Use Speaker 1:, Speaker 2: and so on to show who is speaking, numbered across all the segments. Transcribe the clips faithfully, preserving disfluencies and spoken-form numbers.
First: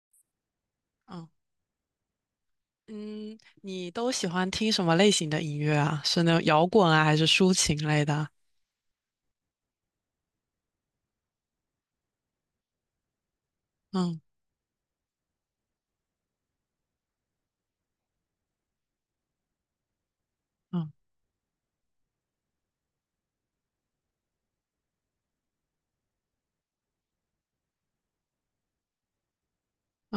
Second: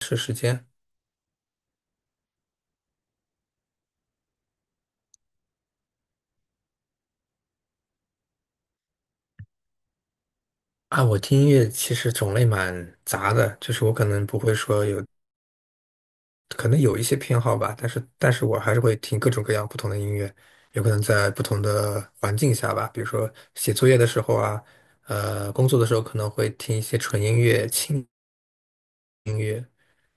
Speaker 1: 是时间
Speaker 2: 嗯嗯，你都喜欢听什么类型的音乐啊？是那种摇滚啊，还是抒情类的啊？
Speaker 1: 啊，我听音乐其实种类蛮杂的，就是我可
Speaker 2: 嗯。
Speaker 1: 能不会说有，可能有一些偏好吧，但是但是我还是会听各种各样不同的音乐，有可
Speaker 2: 嗯。
Speaker 1: 能在不同的环境下吧，比如说写作业的时候啊，呃，工作的时候可能会听一些纯音乐、轻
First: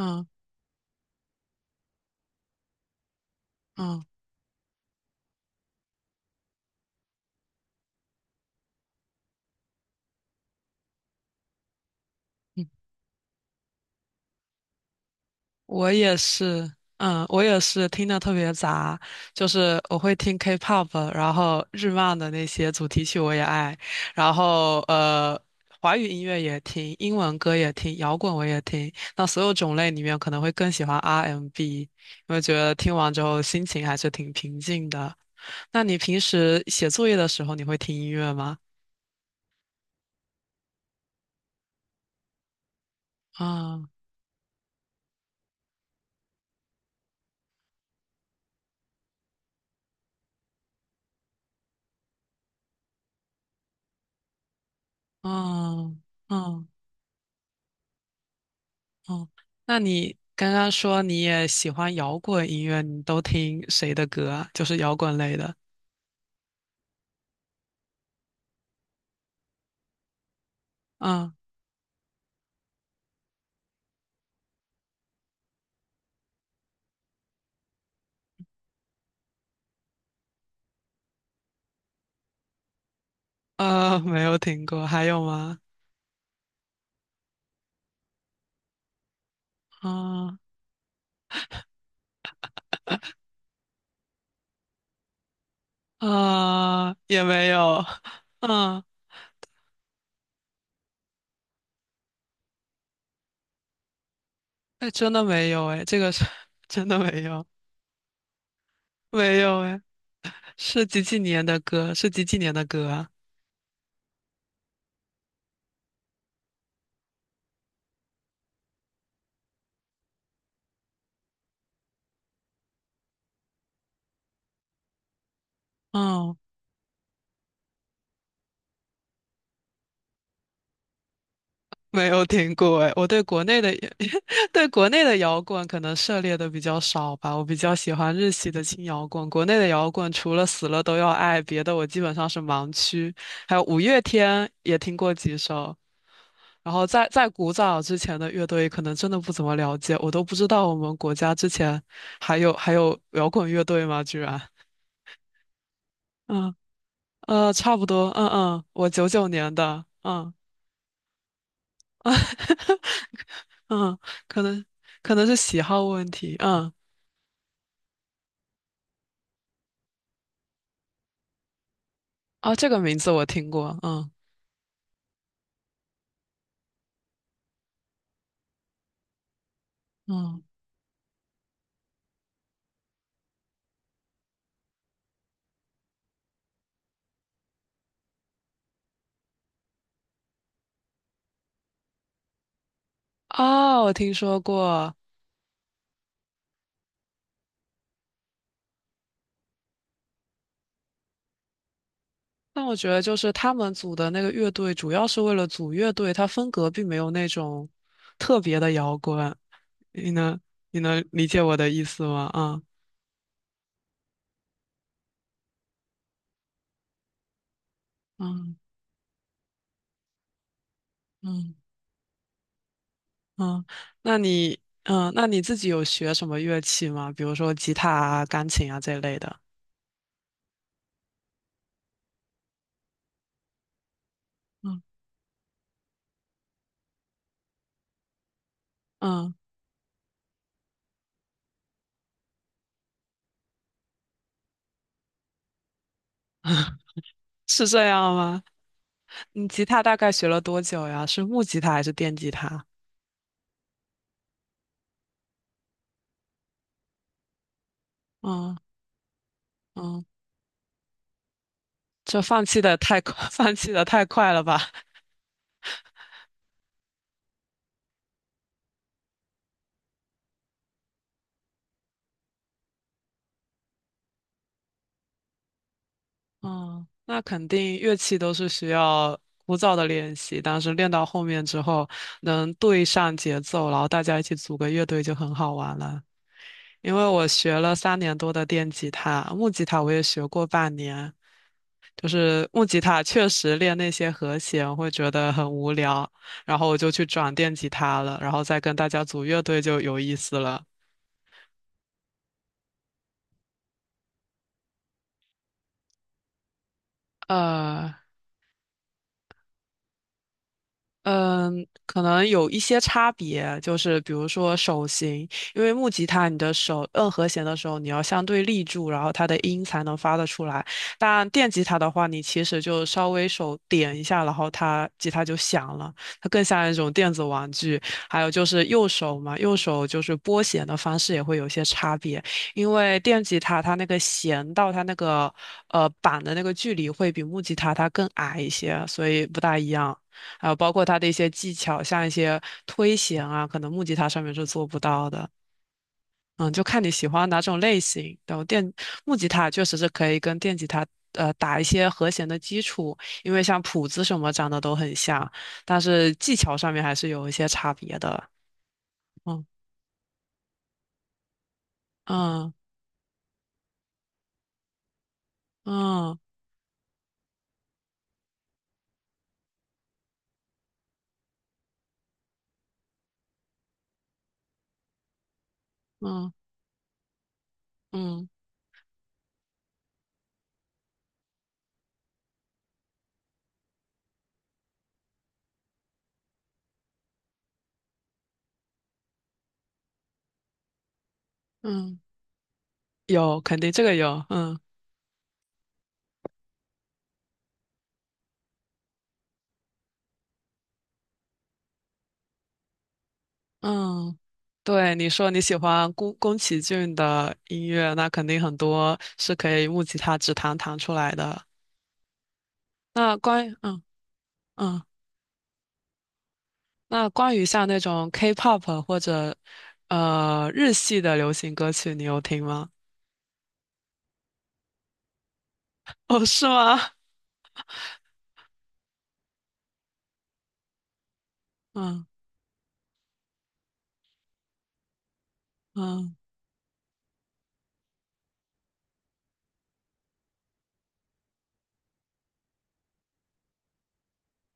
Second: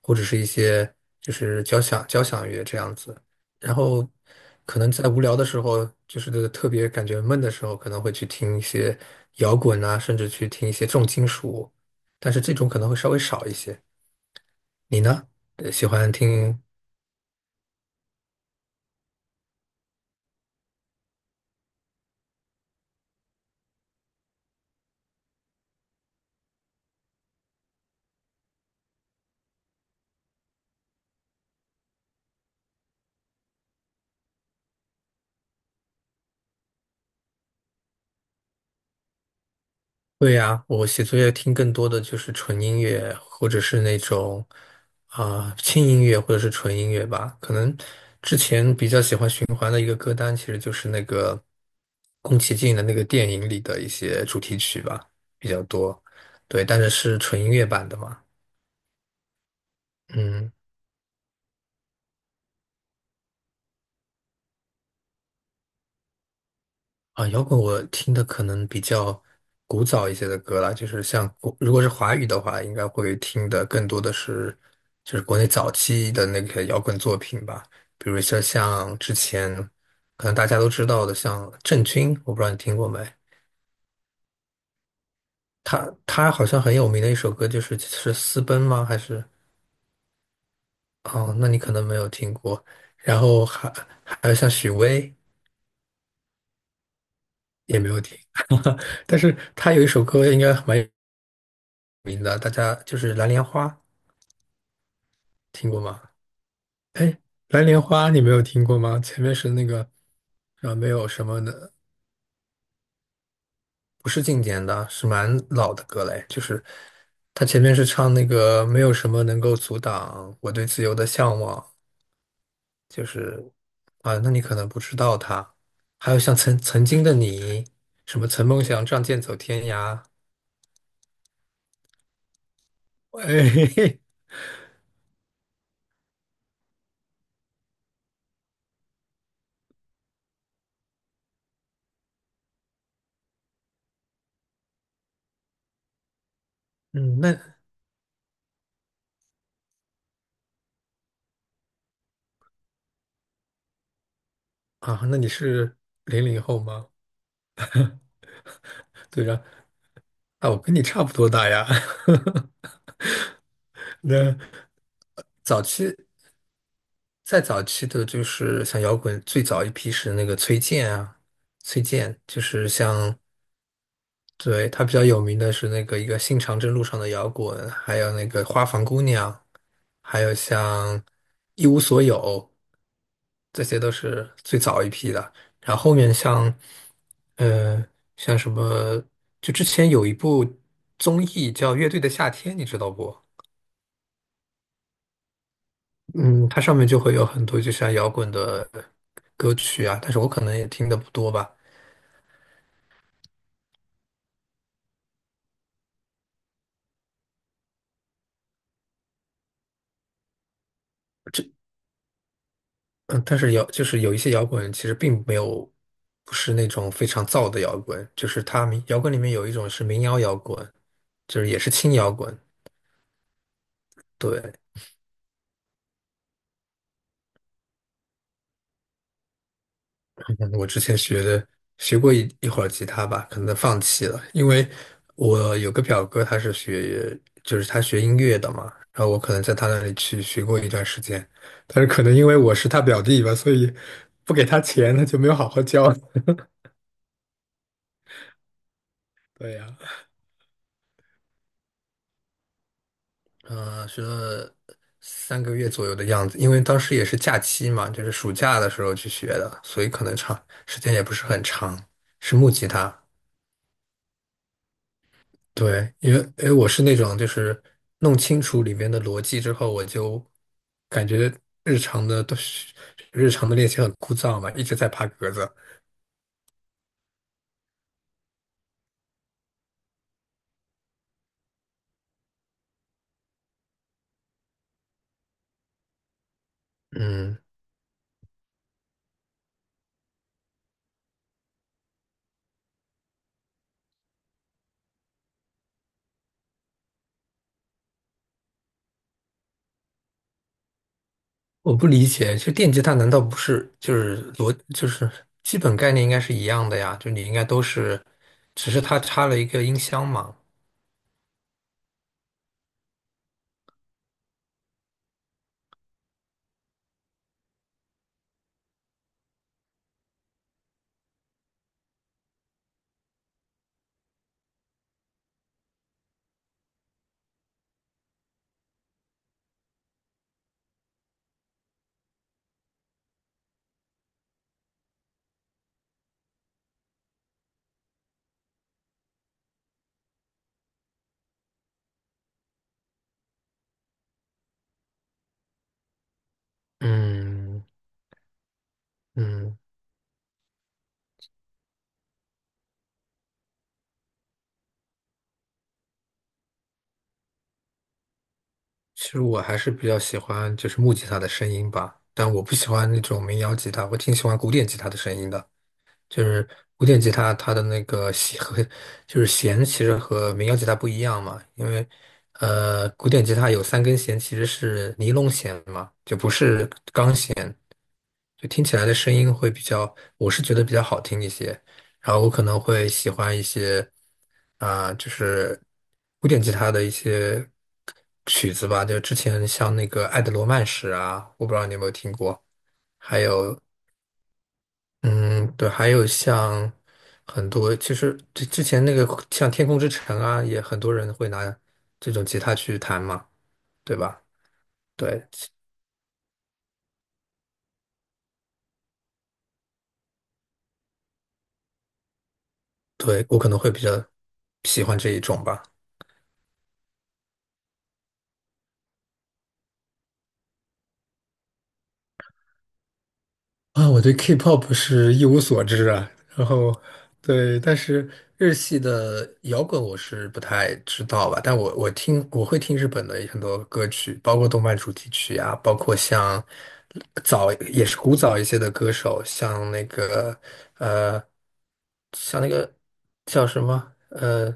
Speaker 1: 或者是一些就是交响交响乐这样子。然
Speaker 2: 嗯。
Speaker 1: 后可能在无聊的时候，就是特别感觉闷的时候，可能会去听一些摇滚啊，甚至去听一些重金属，但是这
Speaker 2: 嗯。
Speaker 1: 种可能会稍微少一些。你呢？呃喜
Speaker 2: 我
Speaker 1: 欢
Speaker 2: 也
Speaker 1: 听？
Speaker 2: 是。嗯，我也是听的特别杂，就是我会听 K-pop，然后日漫的那些主题曲我也爱，然后呃，华语音乐也听，英文歌也听，摇滚我也听。那所有种类里面，可能会更喜欢 R and B，m 因为觉得听完之后心情还是挺平静的。那你平时写作业的时候，你会听音乐吗？
Speaker 1: 对呀，我写作业听更多的就是纯音乐，或者是
Speaker 2: 啊。
Speaker 1: 那种啊、轻音乐，或者是纯音乐吧。可能之前比较喜欢循环的一个歌单，其实就是那个宫崎骏的那个电影里的一些主题曲吧，比较
Speaker 2: 啊。
Speaker 1: 多。
Speaker 2: 啊！
Speaker 1: 对，但是是纯音乐版的嘛。
Speaker 2: 哦，那你刚
Speaker 1: 嗯，
Speaker 2: 刚说你也喜欢摇滚音乐，你都听谁的歌啊？就是摇滚类的。
Speaker 1: 啊，摇滚我听的可能比较古早一些的歌啦，就是像
Speaker 2: 嗯。
Speaker 1: 国，如果是华语的话，应该会听的更多的是就是国内早期的那个摇滚作品吧，比如说像之前可能大家都知道的，像郑钧，我不知道你听过没？
Speaker 2: 呃，没有听过，还有吗？
Speaker 1: 他他好像很有名的一首歌就是是《私奔》吗？还是
Speaker 2: 啊、
Speaker 1: 哦，那你可能没有听过。然后还还有像许巍
Speaker 2: 啊、也没
Speaker 1: 也
Speaker 2: 有。
Speaker 1: 没有听，
Speaker 2: 嗯，
Speaker 1: 但是他有一首歌应该蛮有名的，大家就是《蓝莲花》。
Speaker 2: 哎，真的没有
Speaker 1: 听过
Speaker 2: 哎，这
Speaker 1: 吗？
Speaker 2: 个是 真的
Speaker 1: 哎，
Speaker 2: 没有，
Speaker 1: 蓝莲花你没有听过吗？前面
Speaker 2: 没
Speaker 1: 是
Speaker 2: 有
Speaker 1: 那
Speaker 2: 哎，
Speaker 1: 个，啊，
Speaker 2: 是
Speaker 1: 没
Speaker 2: 几
Speaker 1: 有
Speaker 2: 几
Speaker 1: 什么
Speaker 2: 年的
Speaker 1: 的，
Speaker 2: 歌？是几几年的歌啊？
Speaker 1: 不是经典的，是蛮老的歌嘞。就是他前面是唱那个没有什么能够阻挡我对自由的向往，就是啊，那你可能不知道他。还有像
Speaker 2: 哦。
Speaker 1: 曾曾经的你，什么曾梦想仗剑走天涯，
Speaker 2: 没有听过哎，我对国内的
Speaker 1: 哎，
Speaker 2: 对国内的摇滚可能涉猎的比较少吧，我比较喜欢日系的轻摇滚。国内的摇滚除了死了都要爱，别的我基本上是盲区。还有五月天也听过几首，然后 在
Speaker 1: 嗯，
Speaker 2: 在古
Speaker 1: 那
Speaker 2: 早之前的乐队可能真的不怎么了解，我都不知道我们国家之前还有还有摇滚乐队吗？居然。
Speaker 1: 啊，那你是零零
Speaker 2: 嗯。
Speaker 1: 后吗？
Speaker 2: 呃，差不多，嗯嗯，我九
Speaker 1: 对
Speaker 2: 九
Speaker 1: 呀，
Speaker 2: 年的，嗯。
Speaker 1: 啊，我跟你差不多大呀。
Speaker 2: 嗯，
Speaker 1: 那
Speaker 2: 可能可能是喜好问题。嗯。
Speaker 1: 再早期的，就是像摇滚最早一批是那个崔健啊，崔健就
Speaker 2: 哦，这
Speaker 1: 是
Speaker 2: 个名字
Speaker 1: 像，
Speaker 2: 我听过。嗯。
Speaker 1: 对，他比较有名的是那个一个新长征路上的摇滚，还有那个花房姑娘，还有
Speaker 2: 嗯。
Speaker 1: 像一无所有，这些都是最早一批的。然后后面像，呃，像什么，就之前有一部综艺叫《乐队的夏天》，你知道不？
Speaker 2: 哦，我听说过。
Speaker 1: 嗯，它上面就会有很多就像摇滚的歌曲啊，但是我可能也听的不多吧。
Speaker 2: 但我觉得就是他们组的那个乐队，主要是为了组乐队，它风格并没有那种特别的摇滚。你能你能理解我的意思吗？啊。
Speaker 1: 嗯，但是摇就是有一些摇滚其实并没有，不是那种非常燥的摇滚，就是
Speaker 2: 嗯。
Speaker 1: 它民摇滚里面有一种是民谣摇滚，就是
Speaker 2: 嗯。
Speaker 1: 也是轻摇滚，
Speaker 2: 嗯，那
Speaker 1: 对。
Speaker 2: 你嗯，那你自己有学什么乐器吗？比如说吉他啊、钢琴啊这类的。
Speaker 1: 嗯我之前学的学过一一会儿吉他吧，可能放弃了，因为
Speaker 2: 嗯。
Speaker 1: 我有个表哥，他是学就是他学音乐的嘛，然后我可
Speaker 2: 嗯，
Speaker 1: 能在他那里去学过一段时间，但是可能因为我是他表弟吧，所以不给他钱，他就没有好好教。
Speaker 2: 是这样吗？你
Speaker 1: 对
Speaker 2: 吉
Speaker 1: 呀，
Speaker 2: 他大概学了多久呀？是木吉他还是电吉他？
Speaker 1: 嗯，学了三个月左右的样子，因为当时也是假期嘛，就是暑
Speaker 2: 嗯。
Speaker 1: 假的时候去学的，所以
Speaker 2: 嗯，
Speaker 1: 可能长时间也不是很长，
Speaker 2: 这
Speaker 1: 是
Speaker 2: 放
Speaker 1: 木
Speaker 2: 弃
Speaker 1: 吉
Speaker 2: 的
Speaker 1: 他。
Speaker 2: 太快，放弃的太快了吧？
Speaker 1: 对，因为因为我是那种就是弄清楚里面的逻辑之后，我就感觉日常的都是日常的练习很枯燥嘛，一直在爬格子。
Speaker 2: 嗯，那肯定乐器都是需要枯燥的练习，但是练到后面之后能对上节奏，然后大家一起组个乐队就很好玩了。因为我
Speaker 1: 嗯，
Speaker 2: 学了三年多的电吉他，木吉他我也学过半年，就是木吉他确实练那些和弦会觉得很无聊，然后我就去转电吉他了，然后再跟大家组乐队就有意思了。
Speaker 1: 我不理解，就电吉他难道不是就是逻就是基本概念应该是一样的呀？就你应该都
Speaker 2: 呃，
Speaker 1: 是，只是它插了一个音箱嘛。
Speaker 2: 嗯，可能有一些差别，就是比如说手型，因为木吉他你的手摁和弦的时候，你要相对立住，然后它的音才能发得出来。但电吉他的话，你其实就稍微手点一下，然后它吉他就响了，它更像一种电子玩具。还有就是右手嘛，右手就是拨弦的方式也会有些差别，因为电吉他它那个弦到它那个呃板的那个距离会比木吉他它更矮一些，所以不大一样。还有包括它的一些技巧，像一些推弦啊，可能木吉他上面是做不到的。嗯，就看你喜欢哪种
Speaker 1: 嗯
Speaker 2: 类型。然后电木吉他
Speaker 1: 嗯，
Speaker 2: 确实是可以跟电吉他呃打一些和弦的基础，因为像谱子什么长得都很像，但是技巧上面还是有一些差别的。
Speaker 1: 其实我
Speaker 2: 嗯。
Speaker 1: 还是比较喜欢就是木吉他的声音吧，但我
Speaker 2: 嗯。
Speaker 1: 不喜欢那种民谣吉他，我挺喜欢古典吉他的声音的。
Speaker 2: 嗯。
Speaker 1: 就是古典吉他，它的那个弦和就是弦其实和民谣吉他不一样嘛，因为呃，古典吉他有三根弦其实是尼龙弦嘛，就不
Speaker 2: 嗯。
Speaker 1: 是钢弦，
Speaker 2: 嗯。
Speaker 1: 就听起来的声音会比较，我是觉得比较好听一些。然后我可能会喜欢一些啊、就是古典吉他的一些曲子吧，就之前像那个《爱的罗曼史》啊，我不知道你有没有
Speaker 2: 嗯，
Speaker 1: 听过，还
Speaker 2: 有，肯
Speaker 1: 有
Speaker 2: 定这个有，嗯。
Speaker 1: 嗯，对，还有像很多，其实之之前那个像《天空之城》啊，也很多人会拿这种吉他去弹嘛，对
Speaker 2: 嗯，
Speaker 1: 吧？
Speaker 2: 对，你
Speaker 1: 对，
Speaker 2: 说你喜欢宫宫崎骏的音乐，那肯定很多是可以木吉他指弹弹出来的。那
Speaker 1: 对，我
Speaker 2: 关
Speaker 1: 可
Speaker 2: 于
Speaker 1: 能会比
Speaker 2: 嗯
Speaker 1: 较
Speaker 2: 嗯，
Speaker 1: 喜欢这一种吧。
Speaker 2: 那关于像那种 K-pop 或者呃日系的流行歌曲，你有听吗？
Speaker 1: 啊，我对 K-pop 是一无所知啊，
Speaker 2: 哦，是
Speaker 1: 然
Speaker 2: 吗？
Speaker 1: 后对，但是日系的摇滚我是不太知道吧，但我我
Speaker 2: 嗯。
Speaker 1: 听我会听日本的很多歌曲，包括动漫主题曲啊，包括
Speaker 2: 嗯，
Speaker 1: 像早也是古早一些的歌手，像那个呃，像那个叫什么呃，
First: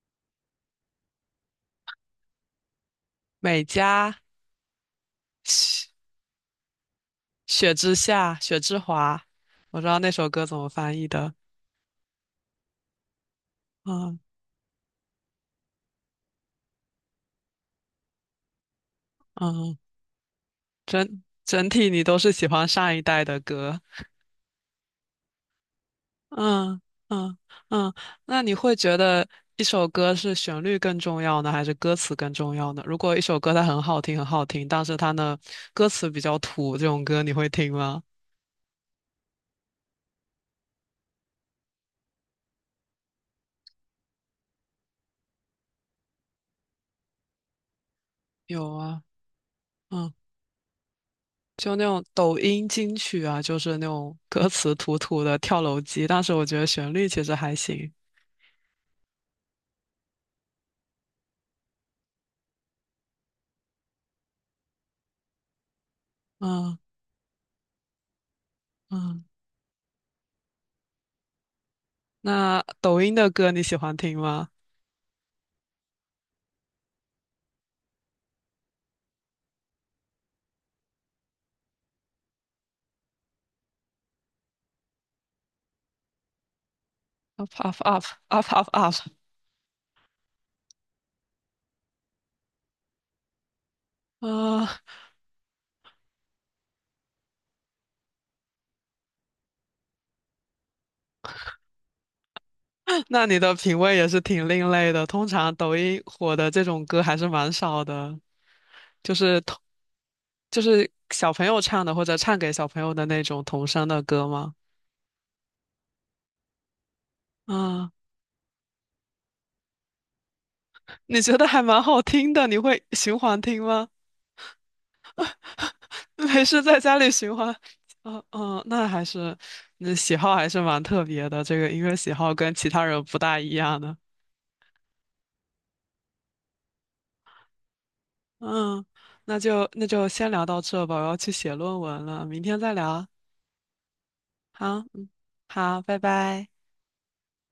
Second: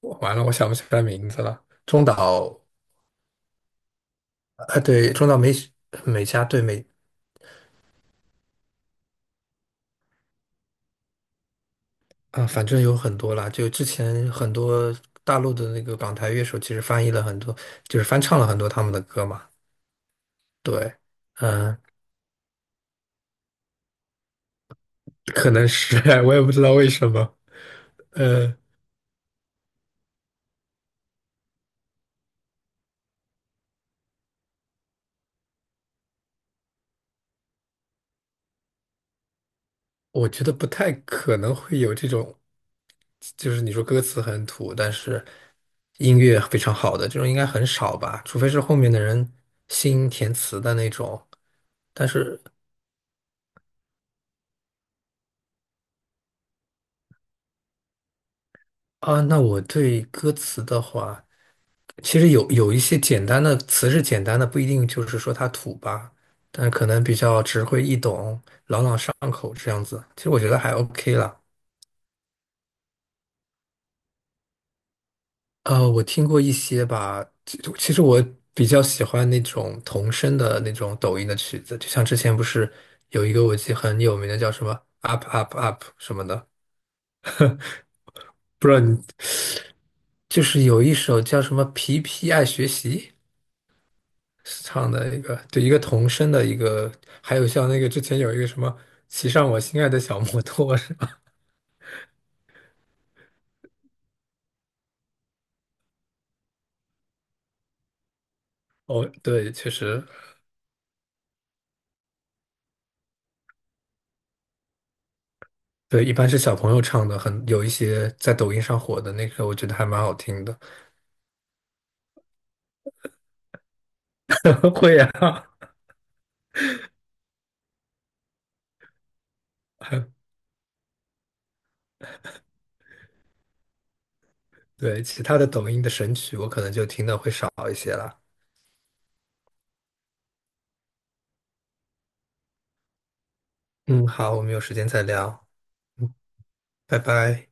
Speaker 1: 我完了，我想不起来名字了，中岛
Speaker 2: 美嘉、
Speaker 1: 啊，对，中岛美
Speaker 2: 雪
Speaker 1: 美嘉，对美
Speaker 2: 雪之下、雪之华，我知道那首歌怎么翻译的。
Speaker 1: 啊，反正有很多啦，就之
Speaker 2: 嗯。
Speaker 1: 前很多大陆的那个港台乐手，其实翻译了很多，就是翻唱了很多他们的歌嘛。
Speaker 2: 嗯，
Speaker 1: 对，
Speaker 2: 整整
Speaker 1: 嗯，
Speaker 2: 体你都是喜欢上一代的歌。
Speaker 1: 可能是，我也不知道
Speaker 2: 嗯。
Speaker 1: 为什
Speaker 2: 嗯。
Speaker 1: 么。
Speaker 2: 嗯，那你
Speaker 1: 呃，
Speaker 2: 会觉得一首歌是旋律更重要呢，还是歌词更重要呢？如果一首歌它很好听，很好听，但是它呢歌词比较土，这种歌你会听吗？
Speaker 1: 我觉得不太可能会有这种，就是你说歌词很土，但是音乐非常好的这种应该很少吧，除非是
Speaker 2: 有
Speaker 1: 后面的
Speaker 2: 啊。
Speaker 1: 人新
Speaker 2: 嗯，
Speaker 1: 填词的那种。
Speaker 2: 就那种
Speaker 1: 但
Speaker 2: 抖
Speaker 1: 是
Speaker 2: 音金曲啊，就是那种 歌词土土的跳楼机，但是我觉得旋律其实还行。
Speaker 1: 啊，那我对歌词的话。其实有有一些简单的词是简单的，不一定就是说它土吧，但
Speaker 2: 嗯。
Speaker 1: 可能比较直会易懂、朗朗上
Speaker 2: 嗯，
Speaker 1: 口这样子。其实我觉得还 OK 了。
Speaker 2: 那抖音的歌你喜欢听吗
Speaker 1: 呃，我听过一些吧，其其实我比较喜欢那种童声的那种抖音的曲子，就像之前不是有一个我记得很有名的叫什么 Up Up Up 什么的，
Speaker 2: ？Up up up up
Speaker 1: 不
Speaker 2: up
Speaker 1: 知道
Speaker 2: up
Speaker 1: 你就是有一首叫什么皮皮爱学习。
Speaker 2: 啊！
Speaker 1: 唱的一个，对，一个童声的一个，还有像那个之前有一个什么骑上我心爱的小摩托是吧？
Speaker 2: 那你的品味也是挺另类的。通常抖音火的这种歌还是蛮少的，
Speaker 1: 哦，
Speaker 2: 就是
Speaker 1: 对，
Speaker 2: 童
Speaker 1: 确实，
Speaker 2: 就是小朋友唱的或者唱给小朋友的那种童声的歌吗？
Speaker 1: 对，一般是小朋友唱的，很有一
Speaker 2: 啊，
Speaker 1: 些在抖音上火的那个，我觉得还蛮好听的。
Speaker 2: 你觉得还蛮好听的，你会循环听吗？
Speaker 1: 会啊，
Speaker 2: 没事，在家里循环。嗯。嗯，那还是那喜好还是蛮特别的，这个音乐喜好跟其他人不大一样的。
Speaker 1: 对，其他的抖音的神曲我可能就听的会少一些了。
Speaker 2: 嗯，那就那就先聊到这吧，我要去写论文了，明天再聊。
Speaker 1: 嗯，好，我们有时
Speaker 2: 好，
Speaker 1: 间再
Speaker 2: 嗯，
Speaker 1: 聊，
Speaker 2: 好，拜
Speaker 1: 嗯，
Speaker 2: 拜。
Speaker 1: 拜拜。